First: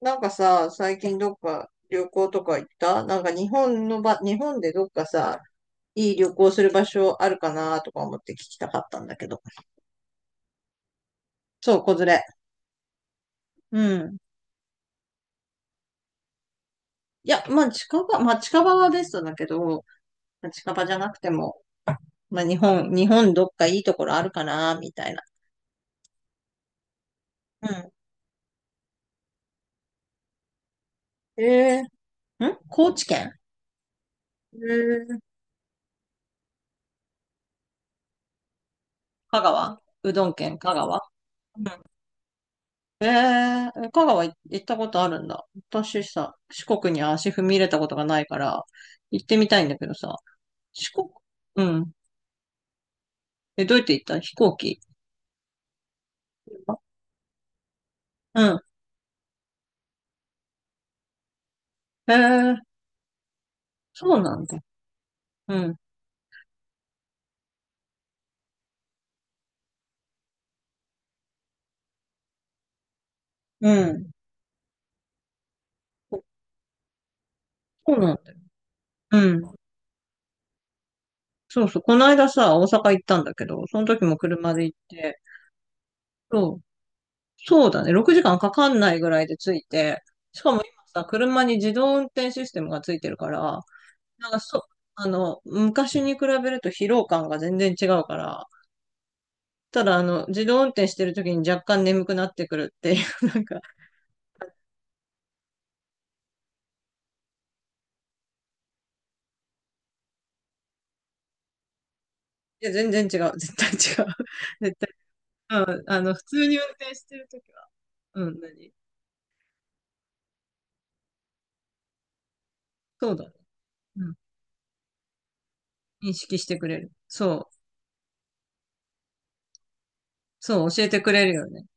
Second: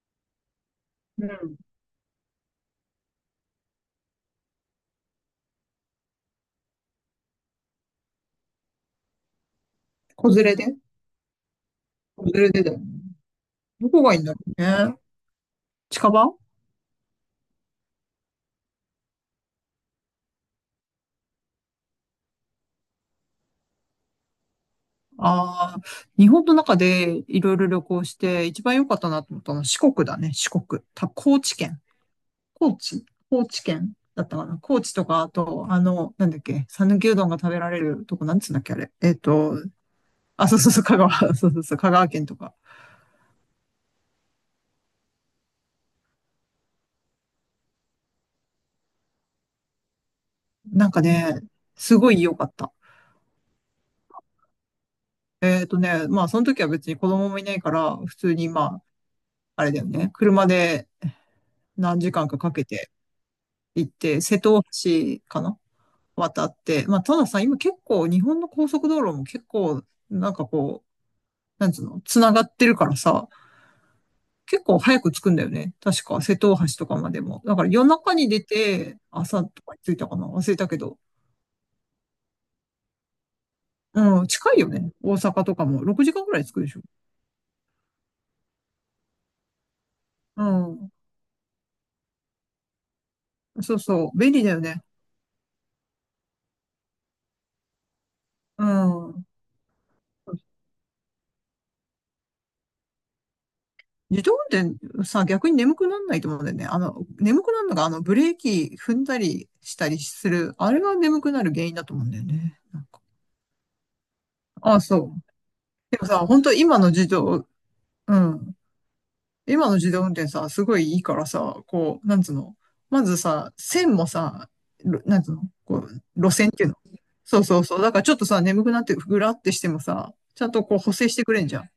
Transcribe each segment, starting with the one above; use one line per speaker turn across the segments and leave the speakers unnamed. なんかさ、最近
う
どっ
ん。
か旅行とか行ったなんか日本でどっかさ、いい旅行する場所あるかなとか思って聞きたかったんだけど。
子連れで
そう、子連れ。
子連れでだよね。ど
う
こが
ん。
いいんだろうね。近場。
いや、まあまあ近場はベストだけど、まあ、近場じゃなくても、まあ日本どっかいいところあるかなみたいな。
ああー、日本の中でいろいろ旅
う
行して一番良かったなと思ったのは四国だね、四国。高
ん。
知県。高
高知
知
県。
高知県だったかな、
え
高知とか、あ
ー、
と、なんだっけ、讃岐うどんが食べられるとこ、なんつうんだっけ、あれ。
香川うどん
あ、そ
県
うそう
香
そう、
川。
香川、そうそ
う
う
ん。
そう、香川県とか。
ええー、香川行ったことあるんだ。私さ、四国に足踏み入れたことがないから、行ってみたいんだけどさ、
なん
四
か
国、
ね、
うん。
すごい良かった。
え、どうやって行った？飛行機？
まあ、その時は別に子供もいないから、普通に
うん。
まあ、あれだよね、車で何
え
時
え
間かかけ
ー、
て、行っ
そ
て、
うな
瀬
ん
戸
だ。
大橋かな、
うん。
渡って。まあ、たださ、今結構日本の高速道路も結構、なんかこう、なんつうの、繋がってるからさ、
うん。
結構早く着くんだよね。確か、
そ
瀬戸大橋とかまでも。だから夜
そうな
中
ん
に
だよ。
出て、
う
朝
ん。
とかに着いたかな、忘れたけど。
そうそう。この間さ、大阪行ったんだけど、その時も
うん、
車
近い
で
よ
行っ
ね。大
て、
阪とかも。6時間くらい着
そ
く
う、
でしょ。
そうだね。6時間かんかかんないぐらいで着いて、し
う
かも今
ん。
さ、車に自動運転システムがついてるから、
そうそう。
なん
便
か
利だよ
そ
ね。
あの、昔に比べると疲労感が全然違うから、
うん。
ただ自動運転してる時に若干眠くなってくるっていう、なんか、
自動運転さ、逆に眠くなんないと思うんだよね。眠くなるのが、ブレーキ踏んだりしたりする、あれが眠くなる原因だと思うんだよね。
いや、全然違う、絶対違う。
あ
絶
あ、
対、
そう。
うん、
でもさ、
普
本
通
当
に運
今の
転し
自
てる
動、
時は、
う
うん、
ん。今の自動運転さ、すごいいいからさ、こう、なんつうの。ま
そう
ず
だね。
さ、線
う
も
ん、
さ、なんつうの、こう、
認
路
識し
線っ
て
てい
く
うの。
れる。
そう
そう、
そうそう。だからちょっとさ、眠くなって、ぐらってしてもさ、ちゃんと
そう、
こう
教え
補
て
正
く
して
れ
く
る
れ
よ
んじゃ
ね。
ん。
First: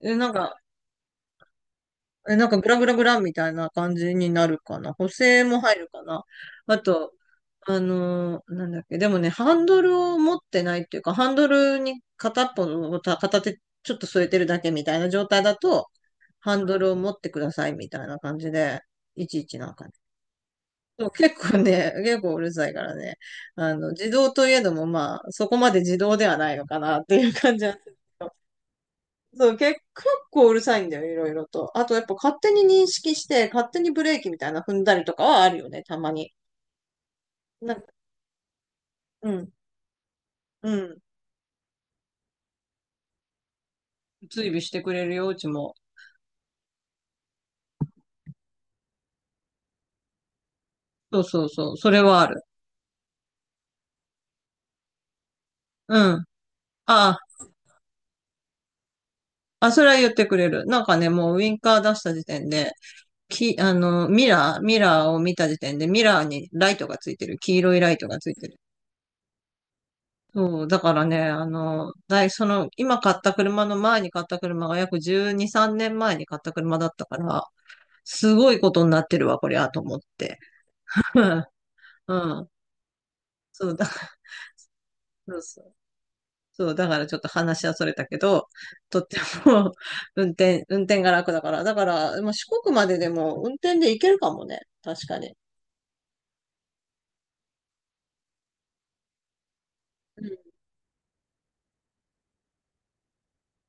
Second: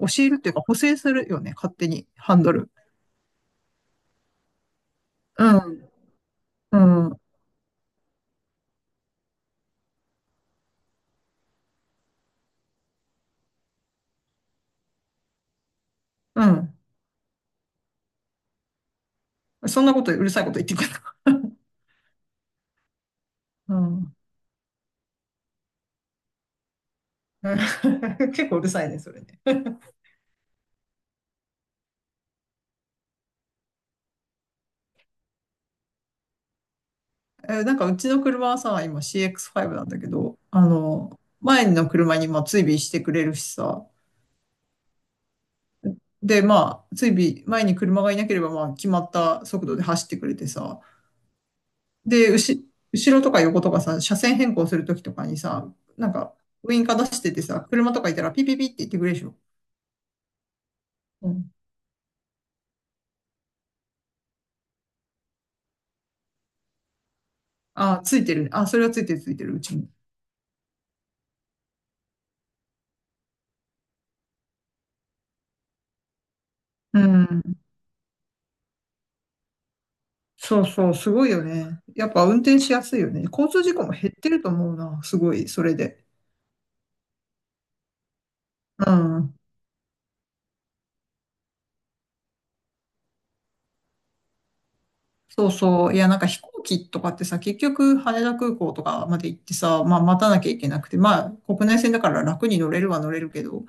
教
え、な
え
ん
るっていう
か、
か、補正するよね、勝手に、
え、
ハン
なん
ド
かグ
ル。
ラグラグラみたいな感じになるかな。補正
う
も入る
ん、
かな。あ
う
と、
ん、
なんだっけ、でもね、ハンドルを持ってないっていうか、ハンドルに片っぽの、た片手ちょっと添えてるだけみたいな状態だと、
う
ハン
ん。
ドルを持ってくださいみたいな感じで、いちいちなん
そ
か
ん
ね。
なことうるさいこと言ってくる
そう、結構ね、結構うるさいからね。
う
自
ん
動といえども、まあ、そこまで自動ではないのかなっていう 感じはする。
結構うるさいね、それね。
そう、結構うるさいんだよ、いろいろと。あと、やっぱ勝手に認識して、勝手にブレーキみたいな踏んだりとかはあるよね、たまに。な
なん
んか、
かうちの車はさ、今
うん、
CX5 なんだけど、
うん。
前の車にまあ追尾してくれるしさ、
追尾してくれるよ、うちも。
で、まあ、追尾、前に車がいなければまあ決まった速度で走ってくれてさ、
そうそうそう、それはあ
で、
る。
後ろとか横とかさ、車線変更するときとかにさ、な
う
ん
ん。
か、ウインカー出
あ
して
あ、
てさ、車とかいたらピピピって言ってくれるでしょ。
あ、それは言ってくれる。なんかね、
う
もうウ
ん。
ィンカー出した時点で、き、あの、ミラー、ミラーを見た時点で、ミラーにライトがついてる。黄色いライ
あ、
ト
つ
が
い
つ
て
い
る
て
ね。
る。
あ、それはついてるついてる、うちに。
そう、だからね、あの、だい、その、今買った車の前に買った車が約12、3年前に買った車だっ
う
たから、
ん。
すごいことになってるわ、これあと思って。
そうそう、す
う
ごいよ
ん。
ね。やっ
う
ぱ運
ん、
転しやすいよね。交通
そ
事
う
故
だ、
も減ってると思うな。すご
そう
い、
そ
そ
う。
れで。
そう、だからちょっと話はそれたけど、
う
とって
ん。
も 運転が楽だから。だから、まあ、四国まででも運転で行けるかもね。確かに。
そうそう。いや、なんか飛行機とかってさ、結局羽田空港とかまで行ってさ、まあ
う
待たなき
ん、
ゃいけなくて、まあ国内線だから楽に乗れるは乗れるけど、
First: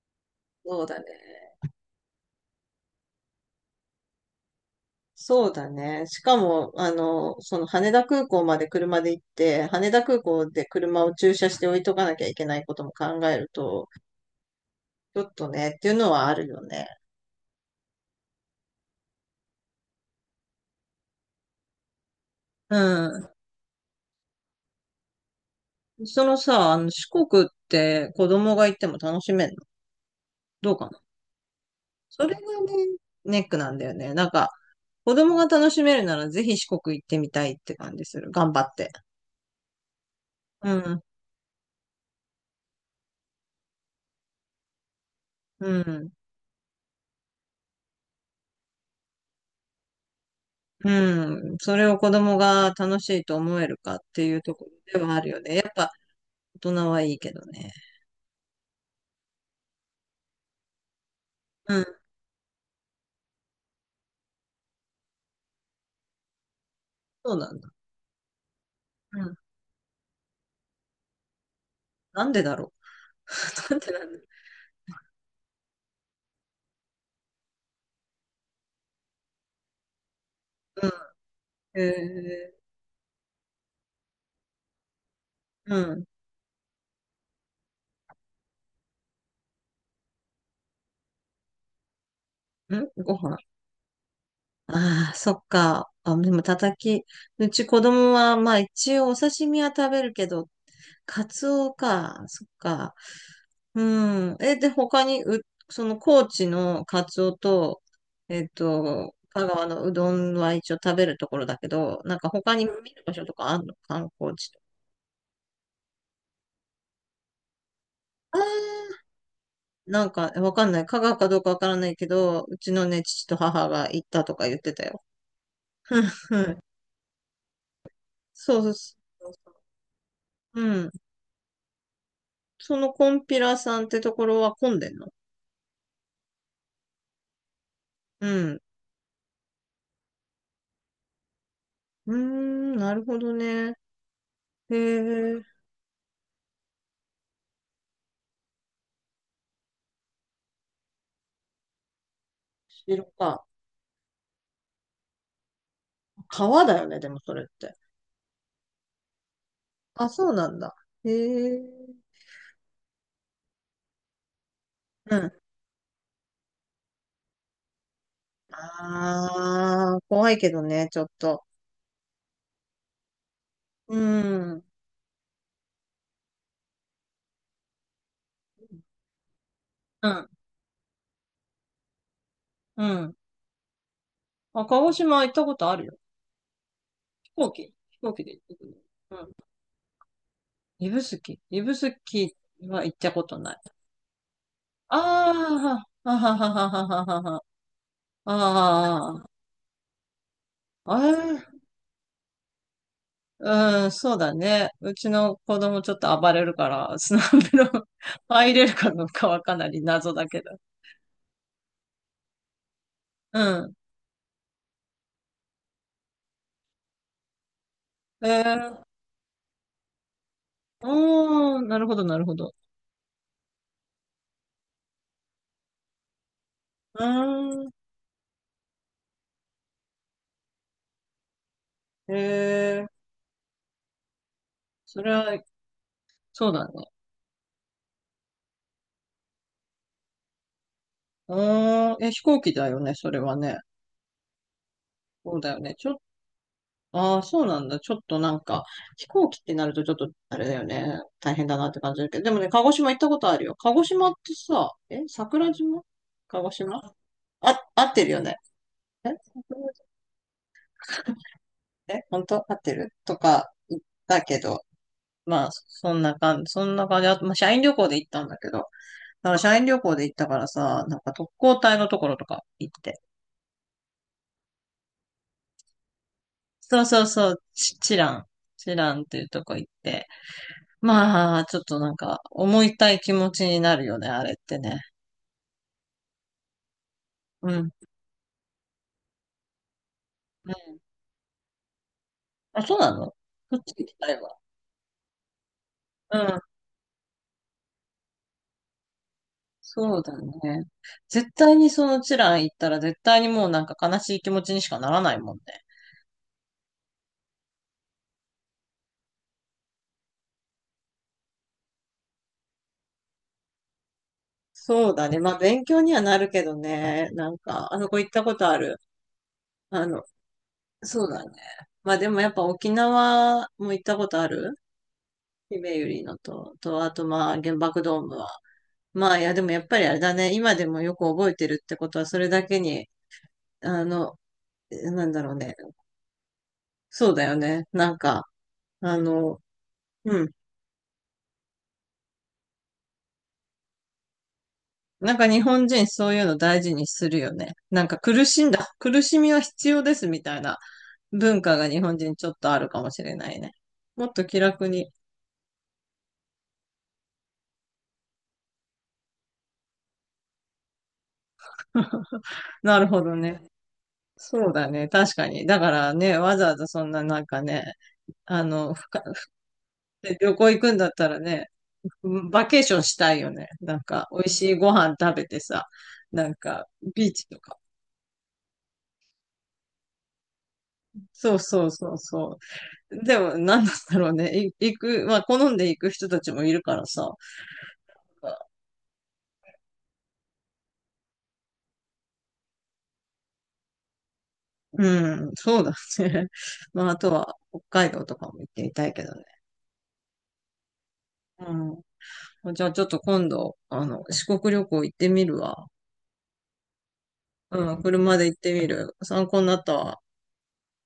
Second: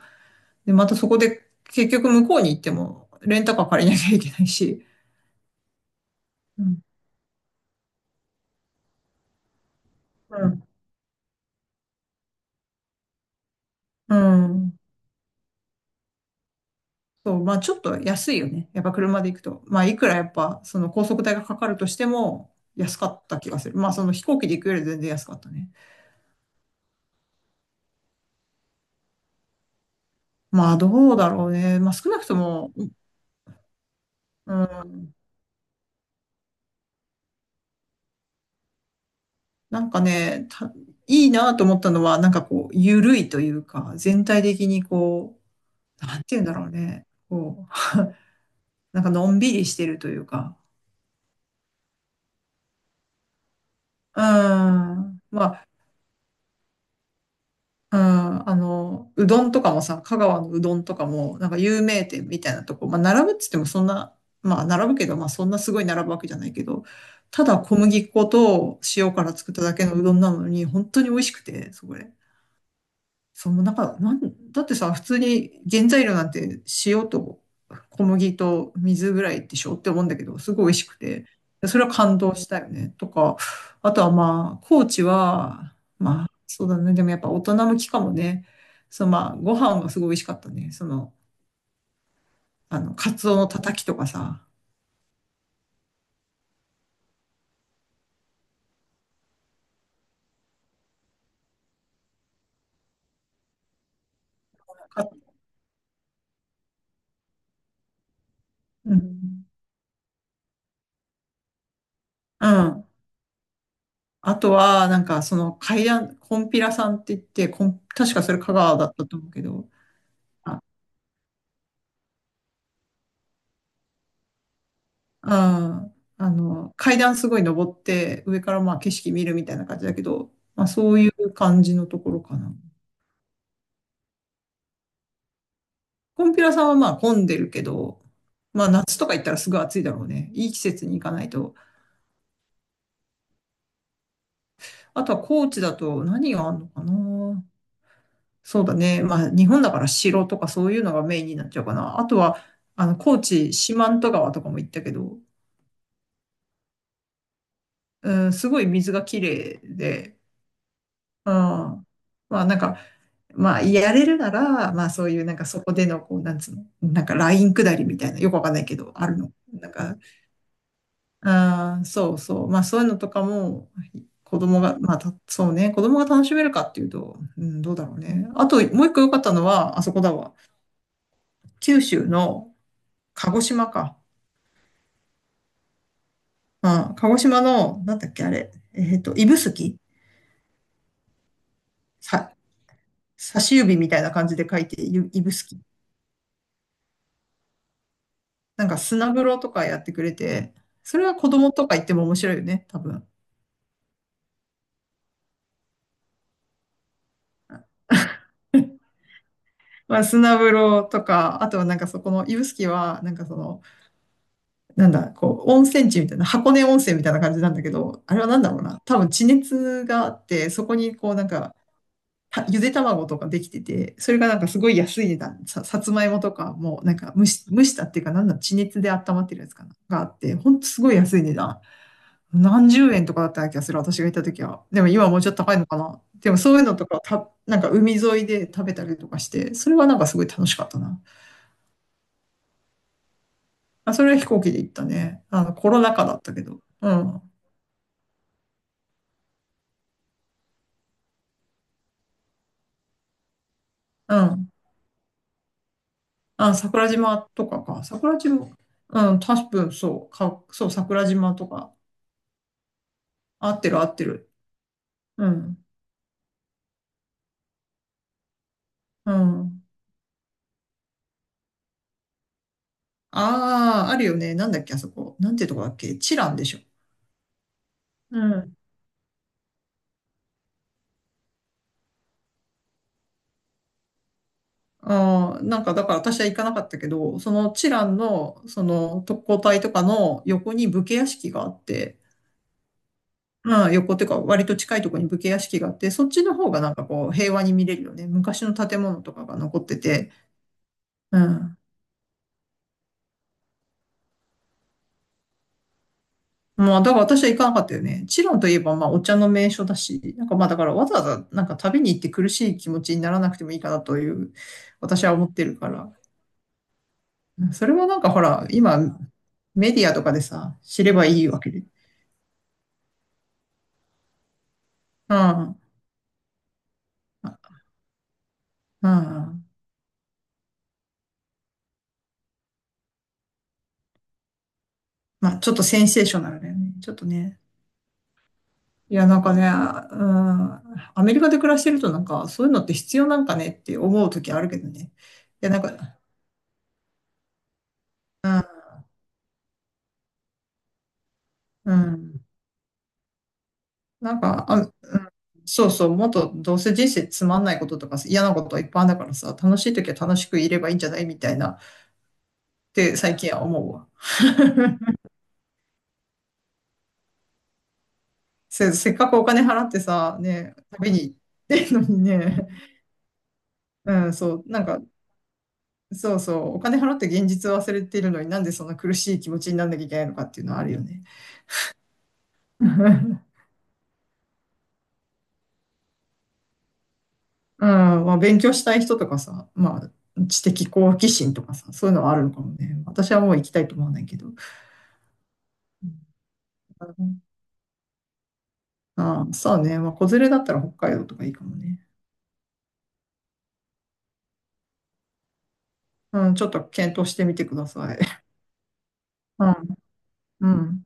で、
そう
また
だね。
そこで結局向こうに行ってもレンタカー借りなきゃいけないし。
そうだね。しか
う
も、
ん。
その羽田空港まで車で行って、羽田空
う
港
ん。
で車を駐車して置いとかなきゃいけないことも考えると、
うん、
ちょっとね、っていうのはあるよね。
そう、まあちょっと安いよね。やっぱ車で行くと。まあいくらやっぱその高速代がかかるとしても
う
安かっ
ん。
た気がする。まあその飛行機で行くより全然安かったね。
そのさ、あの四国って子供が行っても楽しめるの？
ま
どう
あ
かな？
どうだろうね。まあ少なく
それ
と
がね、
も、
ネックなんだよね。なんか、
うん、
子供が楽しめるならぜひ四国行ってみたいって感じする。頑張って。
なんかね、
うん、
いいなと思ったのはなんかこう、緩いというか、全体的にこ
う
う、
ん、
なんて言うんだろうね。こう、なんかのんびりしてるというか。
うん。それを子供が楽しいと思えるかっ
う
ていうところでは
ん。
あるよね。やっぱ大人はいいけどね。
うん、うどんとかもさ、香川のうどんとかも、なんか
う
有
ん、
名店みたいなとこ、まあ、並ぶっつってもそんな、まあ、並ぶけど、まあ、そんなすごい並ぶわけじゃないけど、
そう
た
な
だ
んだ。
小麦粉と塩
う
か
ん。
ら作っただけのうどんなのに、本当に美味しくて、そこで。
なんでだろう。
そう、なん
なんで
か、
なんだ
だってさ、普通に原材料なんて塩と小麦と水ぐらいでしょって思うんだけど、すごい美味し
ろ
く
う。
て、そ
うん。
れは感動し
え
たよね。とか、あとはまあ、高知は、
ー、
まあ、そうだね。でもやっぱ大人向きかもね。そう、まあ、ご飯がすごい美味しかったね。その、
うん。ん、
カ
ご
ツオ
飯。
のたたきとかさ。
ああ、そっか。あ、でも、たたき。うち子供は、まあ一応お刺身は食べるけど、カツオか。そっか。うん。え、で、他に、
か
う、その高知のカツオと、
うん。
香川のうどんは一応食べるところだけど、なんか
う
他に見
ん。
る場所とかあるの？観光
あ
地
と
とか？
は、なんか、その、海南、コンピラさんって言って、確かそ
あ
れ
ー、
香川だったと思うけど、
なんか、わかんない。香川かどうかわからないけど、うちのね、父と母が行ったとか言ってたよ。
ああ、階段すごい登って、上か
そう
ら
そう
まあ景
そ
色見るみたいな感じだけど、
う。う
まあ
ん。
そういう感じのところかな。
そのコンピラさんってところは混んでんの？
コンピラさんはまあ混んでるけど、
うん。
まあ夏とか行ったらすぐ暑いだろうね。いい季節に行かないと。
うーん、なるほどね。へ
あとは
え、
高知だと何があるのかな。そうだね。まあ日本だから城とかそういうのがメインになっちゃうかな。あとは、
白
高
か。
知、四万十川とかも行ったけど、
川だよね、でもそれって。
うん、すごい水が綺麗
あ、
で、
そうなんだ。へ
うん。
え。
まあなんか、まあ、やれるなら、まあ、そう
う
いう、
ん。
なんか、そこでの、こう、なんつうの、なんか、ライン下りみたいな、よくわかんないけど、あるの。なんか、
ああ、怖いけどね、ちょっと。
あーそうそう。まあ、そういうのとかも、
う
子供
ん。
が、まあ、そうね、子供が楽しめるかっていうと、うん、どうだろうね。あと、もう一個良かったのは、あそこ
う
だ
ん。
わ。九州の
うん。
鹿児島か。
あ、鹿児島行ったことあるよ。
うん、鹿児島の、な
飛
んだ
行
っ
機
け、あ
で行っ
れ。
てくる。うん。
指宿、
指宿
さ、
は行ったこと
差
な
し
い。
指みたいな感じで書いて、
あ
指宿。
あ、はははははははは。
なんか、砂風
あ
呂とかやってくれて、
あ、
そ
あ
れは子供
あ、
とか行っても面白いよね、多分。
うん、そうだね。うちの子供ちょっと暴れるから、スナップの入れるか どうかはかなり
まあ、
謎だ
砂
けど。
風呂とか、あとはなんかそこの指宿は、なんかそ
う
の、
ん。
なんだ、こう、温泉地みたいな、箱根温泉みたいな感じなんだけど、あれ
え
はなんだろうな、
ー、
多分地熱があって、そこにこうなんか、
おー、なるほど、なるほど。
ゆで卵とかできてて、それがなんかすごい安い値段、さつまいもとかもうなん
う
か蒸
ーん、
したっていうか、なんだ、地熱で温まってるやつかな、があって、ほんとすごい安い値段。
え
何
ー、
十円とかだった気がする、私が行った時は。でも
そ
今は
れ
もう
は、
ちょっと高いのかな。でも
そう
そういう
だね。
のとか、なんか海沿いで食べたりとかして、それはなんかすごい楽しかったな。
うーん、え、飛行機だよね、それはね。
あ、それは飛行機で行ったね。
そうだよ
コ
ね。
ロ
ちょ
ナ
っと
禍だったけど。う
あ
ん。
あそうなんだ。ちょっとなんか、飛行機ってなるとちょっと、あれだよね。大変だなって感じだけど。でもね、鹿児島行ったことあるよ。鹿児島っ
う
て
ん。
さ、え、桜島。鹿児
あ、
島。
桜島とか
あ、合
か。
ってる
桜
よね。
島。
え、
うん、多分そう。そう、桜島とか。
え、本当合ってると
合
か、
って
っ
る合って
た
る。
けど、
う
まあ、
ん。
そんな感じ、そんな感じ。あと、まあ、社員旅行で行ったんだけど、だ
う
から社
ん。
員旅行で行ったからさ、なんか特攻隊のところとか行って。
ああ、あるよね。なんだっけ、あそこ。なんていうとこだっけ。チランでしょ。
そうそうそう、チチラ
う
ン。
ん。
チランっていうとこ行って。まあ、ちょっとなんか、思いたい気持ちになるよね、あれってね。
ああ、なんかだから私は行かなかったけど、そ
う
のチ
ん。
ランの、その特攻隊とかの
う
横に
ん。
武家屋敷があって、
あ、そうなの？そっ
まあ、
ち行き
横ってい
た
うか、
いわ。
割と近いところに武家屋敷があって、そっ
う
ちの
ん。
方がなんかこう、平和に見れるよね。昔の建物とかが残って
そう
て。
だね。
う
絶対
ん。
にそのチラン行ったら絶対にもうなんか悲しい気持ちにしかならないもんね。
まあ、だから私は行かなかったよね。チロンといえば、まあ、お茶の名所だし、なんかまあ、だからわざわざ、なんか旅に行って苦しい気持ちにならなくてもいいかなという、
そう
私
だ
は
ね。
思
ま
っ
あ、
てる
勉
か
強
ら。
にはなるけどね。なん
うん、そ
か、
れ
あ
は
の
な
子
ん
行
か
っ
ほ
たこ
ら、
とある。
今、メデ
あ
ィア
の、
とかでさ、知れ
そ
ば
う
い
だ
い
ね。
わけで。
まあ、でもやっぱ沖縄も行ったことある。
うん。う
ひ
ん。
めゆりのと、あとまあ、原爆ドームは。
ま
まあ、いや、でもやっぱりあれだね。今でもよく覚えてるってことは、それだけに、あの、なんだろう
あ、ちょ
ね。
っとセンセーショナルだよね。ちょっと
そうだよ
ね。
ね。なんか、
い
あ
や、なんか
の、
ね、う
うん。
ん、アメリカで暮らしてるとなんか、そういうのって必要なんかねって思う時あるけどね。
なんか日
いや、なん
本人
か、
そういうの大事にするよね。なんか苦しんだ。苦しみは必要ですみたいな。文化が
う
日本人
ん、
ちょっとあるかもしれないね。もっ
なん
と気
か、あ、う
楽
ん、
に。
そうそう、もっとどうせ人生つまんないこととか嫌なことはいっぱいあるんだからさ、楽しい時は楽しくいればいいんじゃないみたいなっ
なる
て
ほど
最近
ね。
は思うわ。
そうだね。確かに。だからね、わざわざそんななんかね、あ
せ、
の、ふ
せっ
か
かくお金払って
で
さ、
旅行
ね、
行くんだっ
旅に
た
行っ
らね、
てんのに
バ
ね、
ケーションしたいよね。なん
う
か、
ん、
美味
そう、
しい
なん
ご
か、
飯食べてさ、
そう
なん
そう、お
か、
金払って
ビー
現
チと
実を
か。
忘れてるのになんでそんな苦しい気持ちになんなきゃいけないのかっていうのはあるよね。
そうそうそうそう。で も、なんだろうね。行く、まあ、好んで行く人たちもいるからさ。
うん、まあ、勉強したい人とかさ、まあ、知的好奇心とかさ、そういうのはあるのかもね。私はもう行きたいと思わないけど。
うん、そうだね。まあ、あ
う
と
ん、
は、北海道とかも行ってみたいけどね。
ああ、そうね。まあ、子連れだったら北海道とかいいかもね。
うん。じゃあちょっと今度、四国旅行行ってみるわ。
うん、ちょっと検討してみてくだ
うん、
さい。
車で行ってみる。参考になった
うん、
わ。
うん。